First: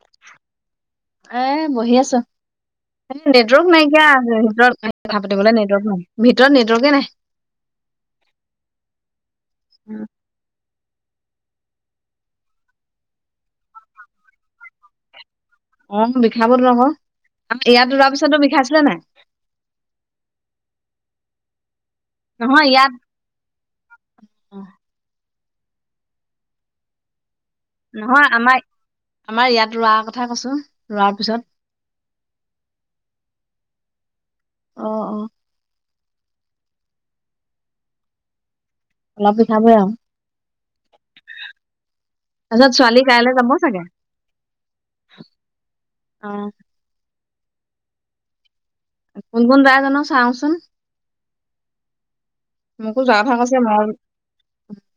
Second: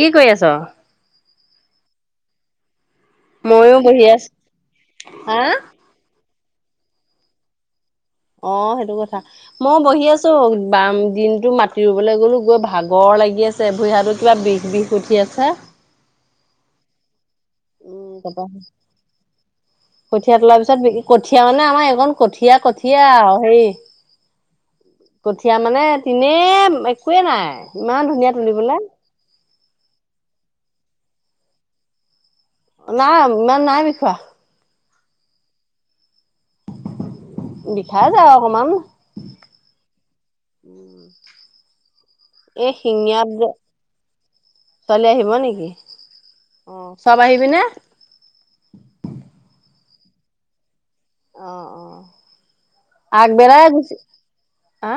কি কৰি আছ? এনেই বহি আছোঁ। ময়ো নেটৱৰ্ক বহি নাইকিয়া, আছো ভিতৰত কথা হা পাতিবলৈ নেটৱৰ্ক নাই, ভিতৰত নেটৱৰ্কে নাই। অ', সেইটো কথা। মই বহি উম আছো বাম দিনটো মাটি ৰুবলৈ গ'লো, গৈ ভাগৰ লাগি আছে। চে ভৰি হাতো কিবা বিষ বিষ উঠি আছে। অ', বিষাবতো আকৌ, আমাৰ ইয়াত ৰোৱা উম পিছতো তাৰপা বিষাইছিলে নে নাই? কঠীয়া তোলাৰ পিছত, কঠীয়া মানে আমাৰ এইকন কঠীয়া, নহয় ইয়াত কঠীয়া আৰু, হেৰি কঠীয়া মানে তেনেই একোৱে নাই। ইমান নহয় ধুনীয়া আমাৰ, তুলিবলে আমাৰ ইয়াত ৰোৱাৰ কথা কৈছোঁ, ৰোৱাৰ পিছত। নাই, ইমান নাই বিষোৱা। অ', অ'। বিষাইচে আও অকমান। অলপ বিষাবই আও পাছত এই ছোৱালী শিঙীয়া কাইলে যাব চাগে। ছোৱালী আহিব নেকি? অ অ', চব আহিবিনে? কোন কোন জাই জানো চাওঁচোন। অ', অ'। মোকো যোৱা আগ কথা কৈছে বেলাই মই গুছি হা?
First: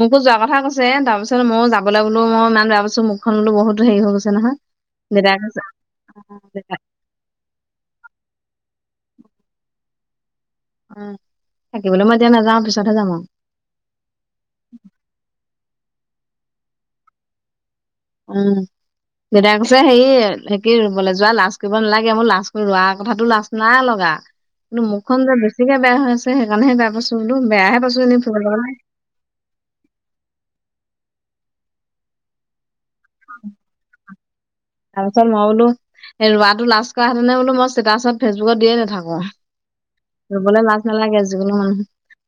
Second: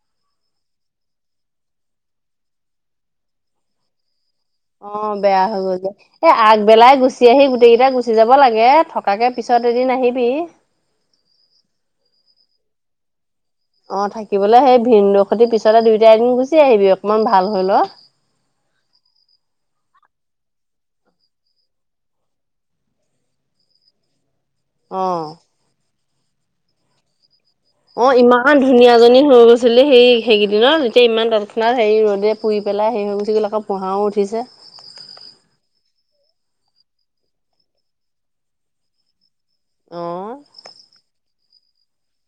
মোকো যোৱা কথা কৈছে, তাৰপিছত মইও যাবলৈ বোলো মই ইমান বেয়া পাইছোঁ মুখখন বোলো বহুত হেৰি হৈ গৈছে নহয়। অ', দেউতাই বেয়া হৈ কৈছে গ'ল যে, এ দেউতাই আগবেলাই গুছ [unintelligible] গোটেইকেইটা গুচি যাব লাগে, থকাকে পিছত এদিন আহিবি উম, থাকিবলৈ মই এতিয়া নাযাওঁ পিছতহে যাম আও। অ', থাকিবলে হেই ভিন্দসতি পিছতে দুইটাই এদিন গুচি আহিবি, অকনমান ভাল হৈ ল'। উম। দেতাই কৈছে হেই হে কি ৰুবলে যোৱা লাজ কৰিব নালাগে, মোৰ লাজ কৰি ৰোৱাৰ কথাটো লাজ নাই লগা। কিন্তু অ মুখখন যে বেছিকে বেয়া হৈ আছে হেকাণেহে বেয়া পাইছো বোলো, বেয়াহে পাইছো এনে অ', ফুৰিব ইমান গলে ধুনীয়া জনী হৈ গৈছিলি হেই হেইকিদিনত, এতিয়া ইমান তৎক্ষণাত হেই ৰ'দে পুই পেলাই হেই হৈ গুছি গ'ল আকৌ ফোহাও উঠিছে। তাৰ পিছত মই বোলো এ ৰোৱাটো লাজ কৰা হেতেনে বোলো মই ষ্টেটাছত ফেচবুকত দিয়ে নাথাকো। অ ৰুবলৈ লাজ নালাগে যিকোনো মানুহ,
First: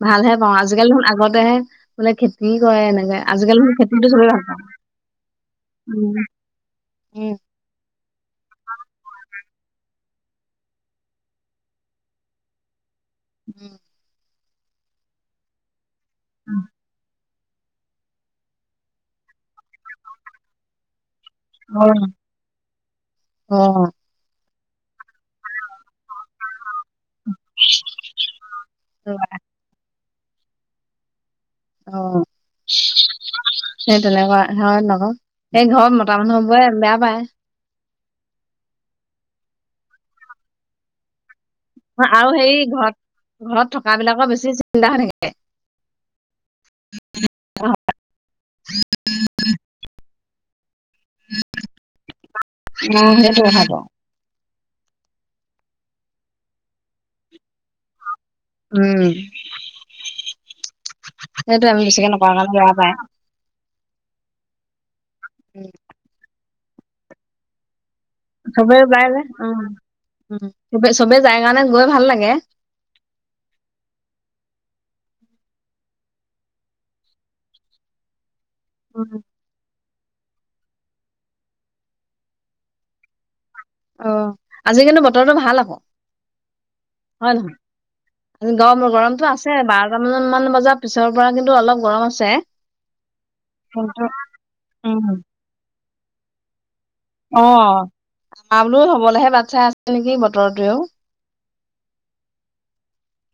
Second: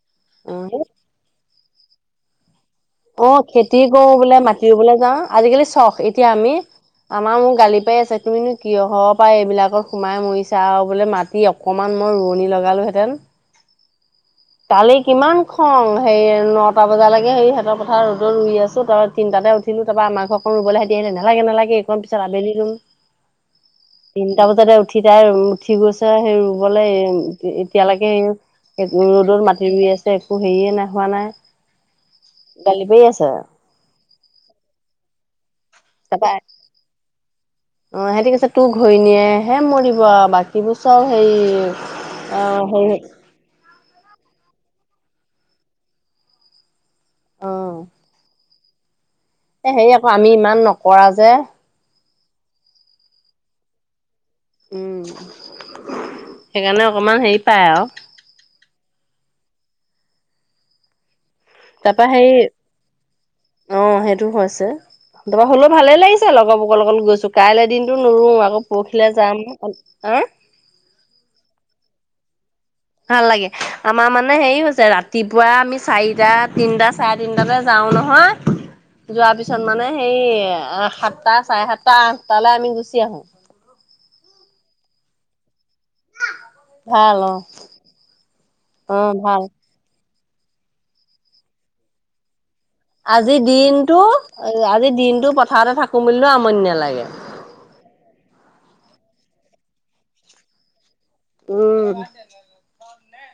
ভালহে অ পাওঁ আজিকালি দেখুন, আগতেহে বোলে খেতি কৰে এনে অ', খেতি কৰো বোলে, মাতি ৰুবলৈ যাওঁ, আজিকালি চখ। এতিয়া আমি আমা পায় মো গালি পাই আছে, তুমিনো কিহপা এইবিলাকত সোমাই মৰিচা আও বোলে মাটি অণমান মই ৰোৱনী লগালোঁহেঁতেন। [unintelligible] কালি কিমান খং, হে এই নটা বজালৈকে হেই হেতৰ পথাৰত ৰ'দত ৰুই আছো, তাপা তিনিটাতে উঠিলো, তাপা আমা ঘৰ [unintelligible] ৰুবলে হে দিয়ে নে, নালাগে, নালাগে এইকণ পিছত আবেলি ৰুম। অ অ তিনটা বজাতে উঠি তাই ৰু উঠি গৈছে হেই ৰুবলে, এই এতিয়ালৈকে এ-এই ৰ'দত মাটি ৰুই আছে একো হেৰিয়ে নে হোৱা অ নাই। গালি পাৰি আছে। সেই তেনেকুৱা হয়তোন আক' সেই ঘৰত মতা তাৰপা মানুহ বোৰে বেয়া পায়। অ', সেহেতি কৈছে তোৰ ঘইণীহে মৰিব আৰু বাকীবোৰ চব হেৰি আৰু হেৰি ঘৰত ঘৰত থকা বিলাকৰ বেছি চিন্তা হৈ থাকে। অ'। এ হেৰি আকৌ আমি ইমান নকৰা যে। [unintelligible] সেইটো কথাটো। উম, সেইকাৰণে অকণমান হেৰি পাই আৰু। উম, সেইটো আমি তাৰপা বেছিকে নকৰা হেৰি কাৰণে বেয়া পায়। অ', সেইটো হৈছে তাৰপৰা হ'লেও ভালে লাগিছে লগৰবোকৰ লগত গৈছো কাইলৈ দিন টো নুৰুও আকৌ চবে ওলাই পৰহিলৈ যায় যাম উম উম চবে যায় কাৰণে গৈ ভাল লাগে। ভাল লাগে আমাৰ মানে হেৰি হৈছে ৰাতিপুৱা আমি চাৰিটা তিনটা চা তিনটাতে যাও উম নহয়। যোৱাৰ পিছত মানে হেই সাতটা চাৰে সাতটা আঠটালৈ আমি গুচি আহো। অ', আজি কিন্তু বতৰটো ভাল আকৌ। ভাল অ হয়, নহয়? গৰম অ গৰমটো ভাল আছে বা টা মান বজাৰ পিছৰ পৰা কিন্তু অলপ গৰম আছে। আজি দিনটো কিন্তু আজি উম দিনটো পথাৰতে থাকো বুলিলেও আমনি নালাগে। অ' [unintelligible] বাট চাই আছে নেকি বতৰটোৱেও। উম।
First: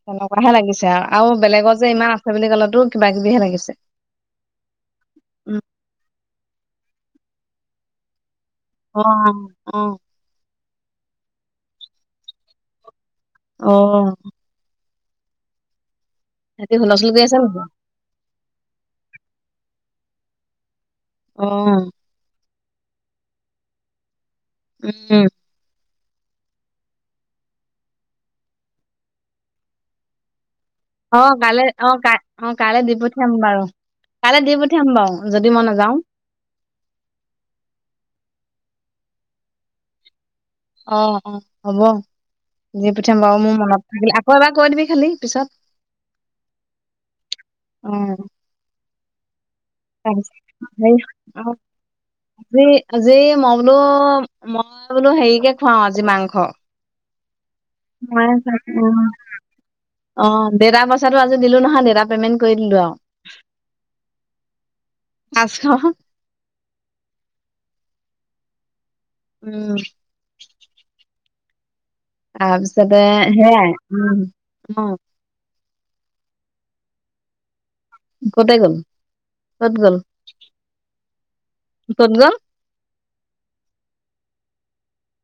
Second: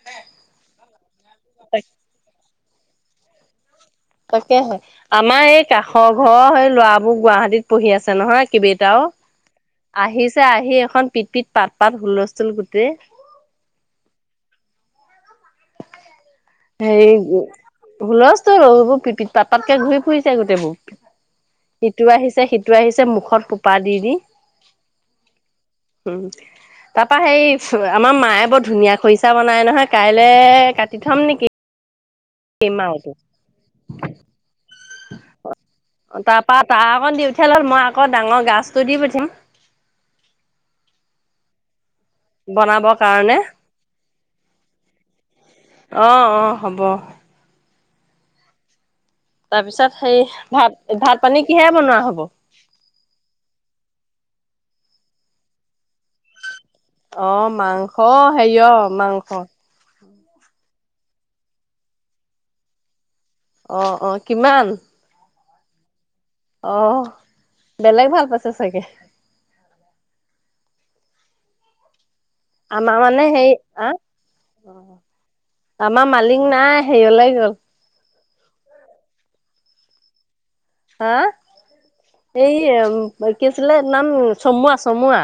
তেনেকুৱাহে লাগিছে আৰু। আৰু বেলেগৰ যে ইমান আছে বুলি ক'লেতো কিবা কিবিহে লাগিছে। তাকেহে, আমাৰ উম এই কাষৰ ঘৰৰ সেই ল'ৰাবোৰ গুৱাহাটীত পঢ়ি আছে নহয় কিবে অ টাও অ আহিছে আহি এখন পিত, পিত পাত, পাত হুলস্থূল গোটেই। অ'। ৰাতি হুলস্থুল হেৰি কৰি আছে নেকি? হুলস্থূল এবোৰ পিত, পিত পাত, পাতকে ঘূৰি ফুৰিছে গোটেইবোৰ। অ', ইটো আহিছে সিটো আহিছে মুখত সোপা দি, দি। উম। [inaudible] তাৰপা সেই আমাৰ মায়ে বৰ ধুনীয়া খৰিচা বনাই নহয় কাইলৈ কাট অ', কাইলে অ', কা অ' কাইলে দি মাওতো পঠিয়াম বাৰু, কাইলে দি পঠিয়াম বাৰু যদি মই নাযাওঁ। তাৰপা তাৰ অকণ দি পঠিয়ালে হ'ল মই আকৌ ডাঙৰ গাজটো দি পঠিয়াম। অ', অ', হ'ব দি বনাবৰ পঠিয়াম কাৰণে বাৰু মোৰ মনত থাকিলে, আকৌ এবাৰ কৈ দিবি খালি পিছত। অ', অ', হ'ব। অ'। তাৰপিছত সেই তাৰপিছত ভাত, হেৰি ভাত পানী অ', কিহে বনোৱা হ'ব। আজি, আজি মই বোলো মই বোলো হেৰিকে খোৱাওঁ আজি মাংস। অ', মাংস হেৰিয় মাংস। অ', দেতাৰ পইচাটো আজি দিলোঁ নহয় দেতা পেমেণ্ট কৰি দিলোঁ আৰু। অ', অ', কিমান? পাঁচশ। অহ, বেলেগ ভাল পাইছে চাগে। উম। তাৰপিছতে আমাৰ মানে হেৰি সেয়াই উম। আ। অ'। আমাৰ মালিক নাই হেৰিয়লে গ'ল। ক'তে গ'ল, ক'ত গ'ল? হা, ক'ত গ'ল? এই কি আছিলে নাম চমুৱা, চমুৱা।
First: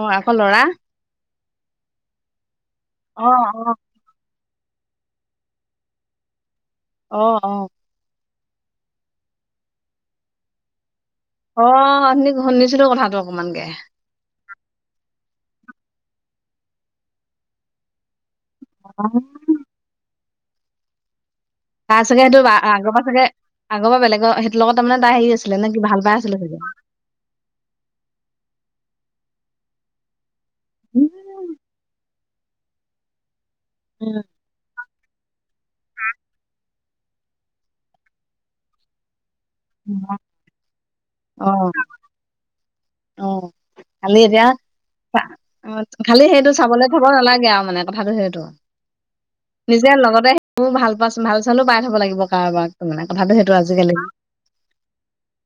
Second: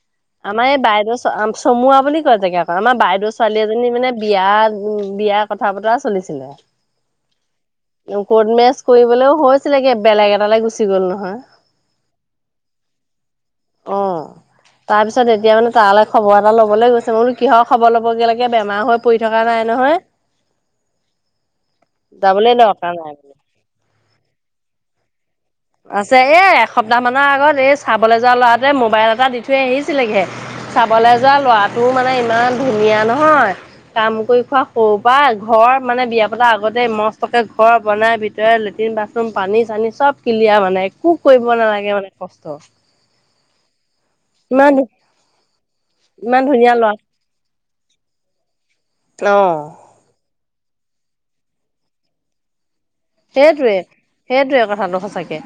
অ আকৌ লৰা আমাৰ এই বাইদেউ ছো চমুুৱা বুলি কয় জেগাকন, আমাৰ অ বাইদেউ ছোৱালী অ এজনী মানে বিয়াত বিয়াৰ কথা বতৰা চলিছিলে। অ', অ'। কৰ্ট মেৰেজচ কৰিবলৈও হৈছিলে গে, বেলেগ এটালে গুচি গ'ল নহয়! অ', অথনি শুনিছিলোঁ কথাটো অকমানকে! অ'। তাৰপিছত এতিয়া মানে তালে খবৰ এটা ল'বলৈ গৈছে। মই বোলো কিহৰ খবৰ ল'বগে লা গে বেমাৰ হৈ পৰি থকা নাই নহয়! তাৰ চাগে সেইটো যাবলৈ দৰকাৰ আ-আ-আগপা নাই চাগে, বোলো আগপা বেলেগৰ সেইটোৰ লগত তাৰমানে তা হেৰি আছি আছে এ, এসপ্তাহ মানৰ আগত এই চাবলৈ যোৱা ল'ৰাটোৱে মোবাইল এটা দি থৈ আহিছিলেগেহে, চাবলৈ যোৱা ল'ৰাটোও মানে ইমান ধুনীয়া নহয়! কাম কৰি খোৱা সৰুৰ পা, ঘৰ মানে বিয়া পতা আগত তেই মস্তকে ঘৰ বনাই ভিতৰে লেট্ৰিন, বাথৰুম পানী-চানী উম চব কিলিয়াৰ মানে একো কৰিব অ নালাগে মানে কষ্ট। অ', খালি এতিয়া ইমান তা, খালি ইমান সেইটো ধুনীয়া চাবলে ল'ৰা যাব নালাগে আৰু মানে কথাটো সেইটো। অ' নিজে লগতে, সেইবোৰ ভাল, [unintelligible] ভাল-চালো পাই থ'ব লাগিব কাৰোবাক [unintelligible] মানে। কথাটো সেইটো সেইটোৱে। আজিকালি সেইটোৱে কথাটো সঁচাকে,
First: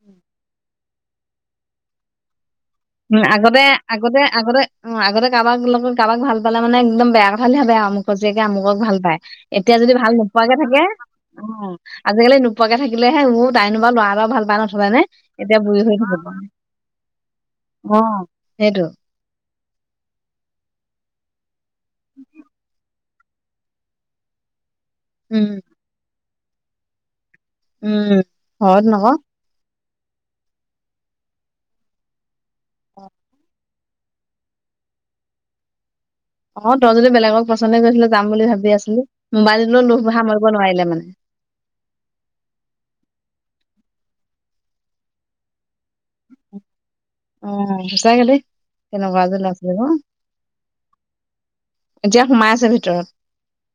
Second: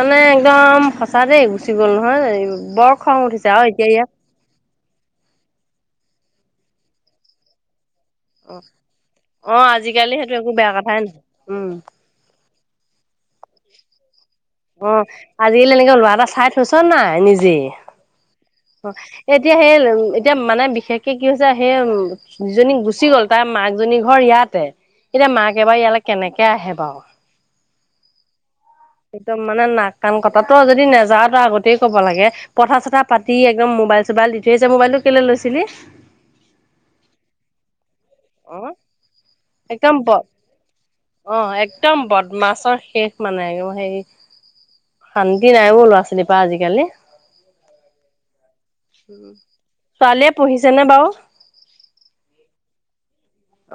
মানে একদম সঁচা দেই গুচি গ'ল নহয় বৰ খং উম, উঠিছে আগতে, আৰু এতিয়া ইয়াত আগতে আগতে অ', আগতে কাৰোবাক লগত কাৰোবাক ভাল পালে মানে একদম বেয়া কথা বুলি ভাৱে আৰু জীয়েকে অ' আমুকক ভালপায়, অ' এতিয়া যদি ভাল আজিকালি সেইটো একো নোপোৱাকে বেয়া থাকে কথাই নহয় উম। আজিকালি নোপোৱাকে থাকিলেহে, অ', তাইনো বাৰু ল'ৰা এটাও ভালপায় নথ'লে নে এতিয়া বু়ঢ়ী হৈ থাকিব। শুইচনে নাই নিজেই। অঁ সে এতিয়া সেই, এতিয়া মানে বিশেষকে কি হৈছে, সেই উম যিজনী গুচি গ'ল, তাৰ মাকজনীৰ ঘৰ ইয়াতে, এতিয়া উম মাক এবাৰ ইয়ালৈ কেনেকে আহে বাৰু। উম ঘৰত নহয়। একদম মানে নাক-কান কটাতকৈ যদি নাযাৱ তই আগতেই ক'ব লাগে। কথা-চথা পাতি একদম মোবাইল-চোবাইল দি থৈ আহিছে, মোবাইলটো কেলৈ লৈছিলি? অঁ, তই যদি বেলেগক পচন্দ কৰিছিলি, যাম বুলি অ ভাৱি আছিলি, মোবাইলটোলৈ লোভ সামৰিব নোৱাৰিলি মানে। অঁ একদম বদমাছৰ শেষ মানে, হেৰি শান্তি নাই অ' ল'ৰা-ছোৱালীৰ পৰা আজিকালি। উম সঁচাকে দেই, কেনেকুৱা যে লাজ লাগিছে ন। ছোৱালীয়ে পঢ়িছে নে বাৰু এতিয়া সোমাই আছে ভিতৰত।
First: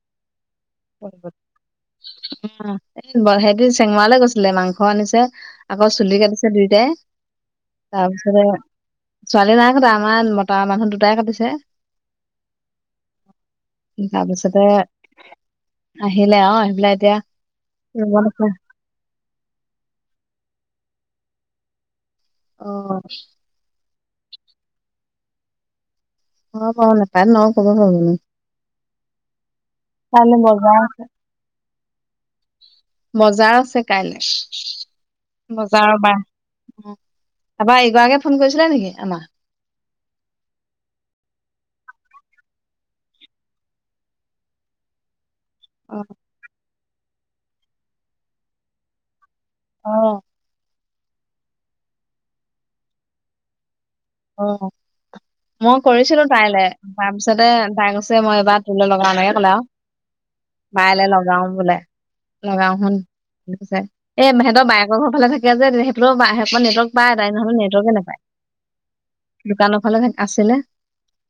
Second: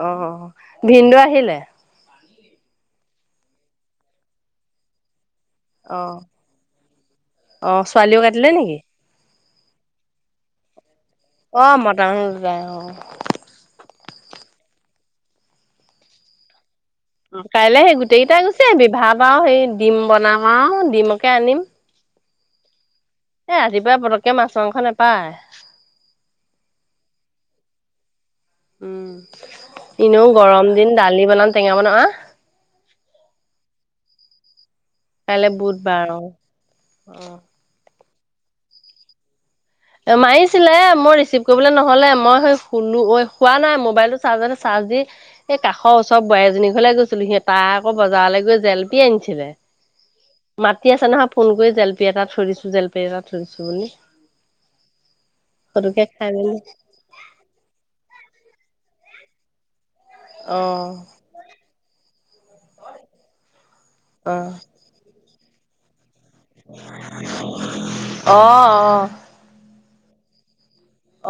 অ' ভিনদেউ আহিলে? উম, সিহ'তে চেঙৰালৈ গৈছিলে, মাংস আনিছে। আকৌ অ চুলি কাটিছে দুইটাই। অ তাৰ ছোৱালীও কাটিলে নেকি? ছোৱালী নাই কটা, আমাৰ মতা মানুহ দুটাই কাটিছে। অঁ মতা মানুহ দুটাই, অঁ অঁ। তাৰপিছতে আহিলে আৰু, আহি পেলাই এটিয়া অঁ কাইলৈ সেই গোটেই কেইটাই গুচি আহিবি, ভাত আৰু সেই ডিম বনাম আৰু, ডিমকে আনিম। অঁ। এই ৰাতিপুৱা পটককৈ মাছ, মাংস নাপায়। নেপায়, নেপায় ন ক'ৰপৰা পাবি? উম, এনেওঁ গৰম বজাৰ দিন, দালি বনাম টেঙা বনাম আৰু। বজাৰ আছে কাইলে, কাইলে বজাৰৰ বুধবাৰ বাৰ। অ। আমাৰ এইগৰাকীয়ে ফোন কৰিছিলে নেকি আমাৰ? মাৰিছিলে, মই ৰিচিভ কৰিবলৈ নহ'লে, মই সেই শুলো শোৱা নাই মোবাইলটো চাৰ্জত আছিলে। চাৰ্জ দি এই অ কাষৰ ওচৰৰ বোৱাৰী এজনীৰ ঘৰলে গৈছিলোঁ, সিহঁতে আকৌ বজাৰলৈ গৈ জেলপি আনিছিলে। অঁ। মাতি আছে নহয় ফোন কৰি, জেলেপী এটা থৈ দিছোঁ, জেলেপী এটা থৈ দিছোঁ বুলি। অ' মই ফটককে কৰিছিলোঁ খাই মেলি তাইলে। তাৰ পিছতে তাই কছে, মই এইবাৰ তোলৈ লগাওঁ, তাই এনেকে ক'লে আৰু। অ', বাইলৈ লগাওঁ বোলে, লগাওঁ চোন বুলি কৈছে। এ অ', সেহ'তৰ বায়ে ব ঘৰৰ ফালে থাকে যে, তেতিয়া হেইফালেউ নেতৱৰ্ক পায় তাই, নহলে নেতৱৰ্কে নাপায়। অঁ অঁ। দোকানৰ ফালে আছিলে।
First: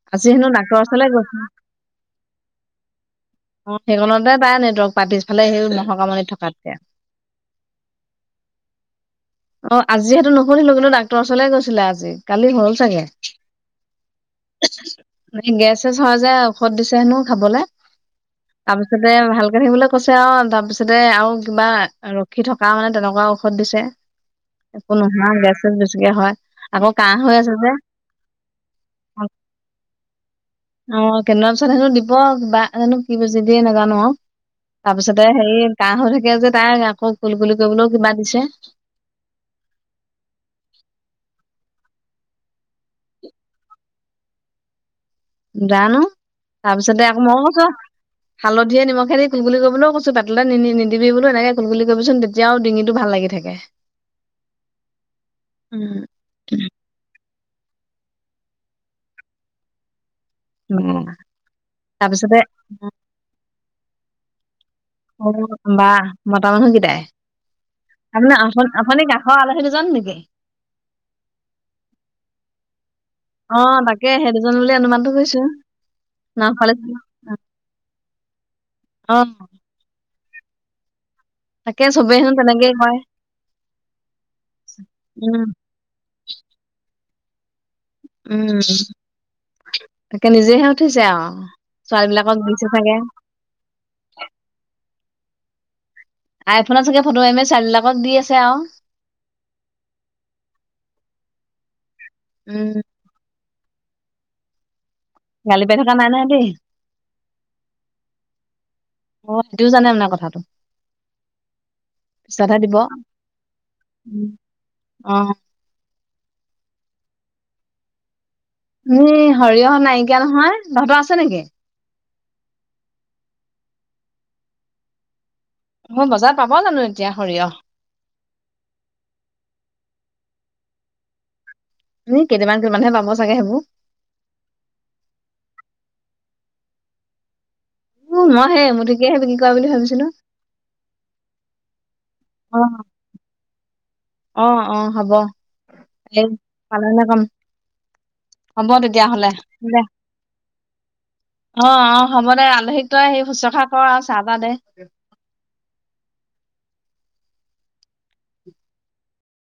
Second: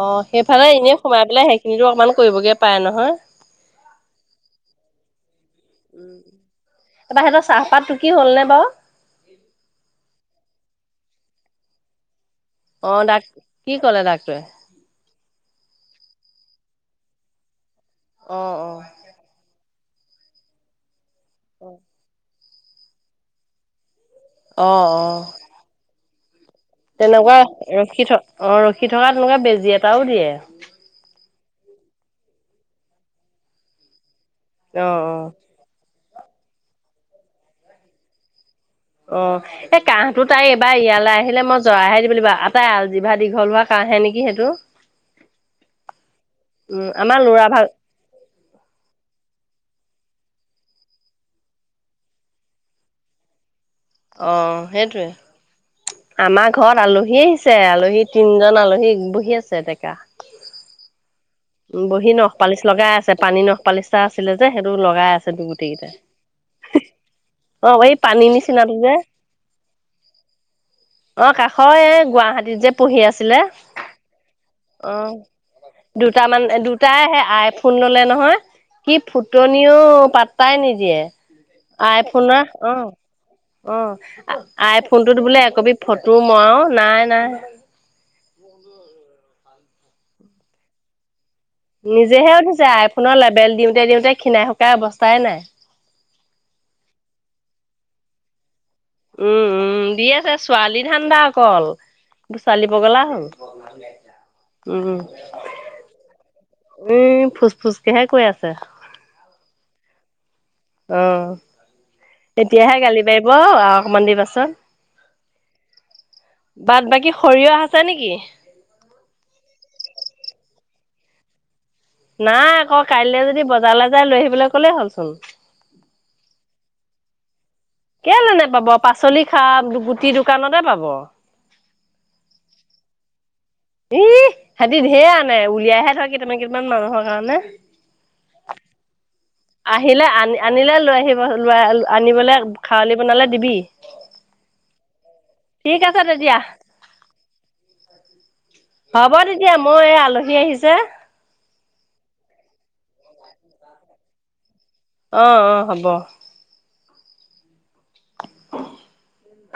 অ' আজি হেনো সেইফালে ডাক্তৰৰ এনেই ওচৰলে সোমাই গৈছে পেলাই সেইখিনিতো অকমান কৰিবগৈ পাৰে নহয়। অ' সেইকনতে তাই নেটৱৰ্ক পায়, পিছফালে সেই ম'হকামনিত থকাতকে। তা পা সিহঁতৰ চাহপাত টুকি হ'ল নে বাৰু? অ' আজি হেইটো নুসুধিলো, কিন্তু ডাক্তৰ ওচৰলৈ গৈছিল আজি। কালি হ'ল চাগে। অ', ডাক কি ক'লে ডাক্তৰে? বাকী গেছ চেছ হয় যে ঔষধ দিছে হেনো খাবলৈ। অ', অ', তাৰপিছতে ভালকে থাকিবলৈ কৈছে আৰু তাৰপিছতে আৰু কিবা ৰখি থকা মানে তেনেকুৱা ঔষধ দিছে, অ', একো অ', নোহোৱা গেছ চেচ বেছিকে হয়। আকৌ কাহ তেনেকুৱা হৈ আছে যে ৰখি থকা অ' ৰখি থকা তেনেকুৱা বেজি এটাও দিয়ে। অ' কেই দিন পিছত হেনো দিব, কিবা হেনো কি বেজি দিয়ে নাজানো আৰু। অ', তাৰপিছতে অ'। হেৰি কাহঁ হৈ থাকে যে তাইৰ, আকৌ কুল-কুলি কৰিবলৈও কিবা দিছে। অ'। এই কাহঁটো তাই এবাৰ ইয়ালৈ আহিলে মই জৰাইহে দিব লাগিব! তাই আলজিভা দীঘল হোৱা কাঁহহে নেকি সেইটো? জানো, উম, তাৰপিছতে আমাৰ আকৌ মই ল'ৰা ভাল কছো হা'লধিয়ে নিমখে দি কুল-কলি কৰিবলৈও কৈছো, পেতলৈ নিদিবি বোলো এনেকে কুলকুলি কৰিবিচোন যেতিয়াও ডিঙিটো ভাল লাগি থাকে। অ' সেইটোৱে। আমাৰ ঘৰত আলহী আহিছে, আলহী তিনজন আলহী বহি আছে ডেকা। উম। উম, বহি নখ পালিচ লগাই আছে! পানী নখ পালিচটা আছিলে যে সেইটো লগ অ' বা মতা মানুহ কেইটাই! অ এই পানী আপুনি, নিচিনাটো যে আপুনি কাষৰ আলহী দুজন নেকি? অ' কাষৰ এ গুৱাহাটীত যে পহি আছিল। অ' তাকে, সেই দুজনলৈ অনুমানটো কৰিছো। দু মানে, নাওফালে দুটাই আহে আইফোন ললে নহয়, কি অ ফুতনি নিও পাতটাই নিদিয়ে। তাকে চবেই হেনো আইফোনৰ তেনেকেই কয় অ', অ' আইফোনটোত উম বোলে একবি ফটো মই, নাই নাই। উম তাকে! নিজেহে উঠিছে আউ। নিজেহে উঠিছে, আইফোনৰ লেবেল দিওঁতে দিওঁতে খীনাই শুকাই অৱস্থাই নাই। আইফোনত চাগে ফটো মাৰি মাৰি ছোৱালী বিলাকক দি আছে আউ। উম, উম দি আছে ছোৱালী ধান্দা অকল, ছোৱালী উম পগলা হ'ল। উম। গালি পাৰি থকা নাই নহয় দেই উম, ফোচ ফুচকেহে কৈ আছে। অ' সিহতিও জানে মানে কথাটো। অ' পিছতহে এতিয়াহে দিব গালি পাৰিব! অকমান দেৰি পাছত। অ বাট বাকী সৰিয়হ আছে নেকি? ই সৰিয়হৰ নাইকিয়া নহয়, তাহঁতৰ আছে নেকি? নাই আকৌ, কাইলৈ যদি বজাৰলৈ যাই লৈ আহিবলৈ ক'লেই হ'লচোন। মই বজাৰত পাব জানো এতিয়া সৰিয়হ? কেলে নাপাব! পাচলি খাক গুটি দোকানতে পাব। উম, কেইটামান কেইটামান পাব ছাগে সেইবোৰ। ই সেহিতি ঢেৰ আনে, উলিয়াইহে থয় কেইটামান কেইটামান মানুহৰ কাৰণে। উম, মই হেই এমুঠি কেই বাকি আহিলে আনিলে লৈ আহিব ল আনিবলৈ খাৱলি বনালে দিবি। অ'অ', হ'ব ঠিক আছে এই তেতিয়া পালনে কাম। হ'ব তেতিয়াহ'লে তেতিয়া দে। মই এই আলহী আহিছে অ', অ', হ'ব দে আলহীক তই স শুশ্ৰুষা কৰ আৰু চাহ তাহ দে। অ', অ', হ'ব। অ।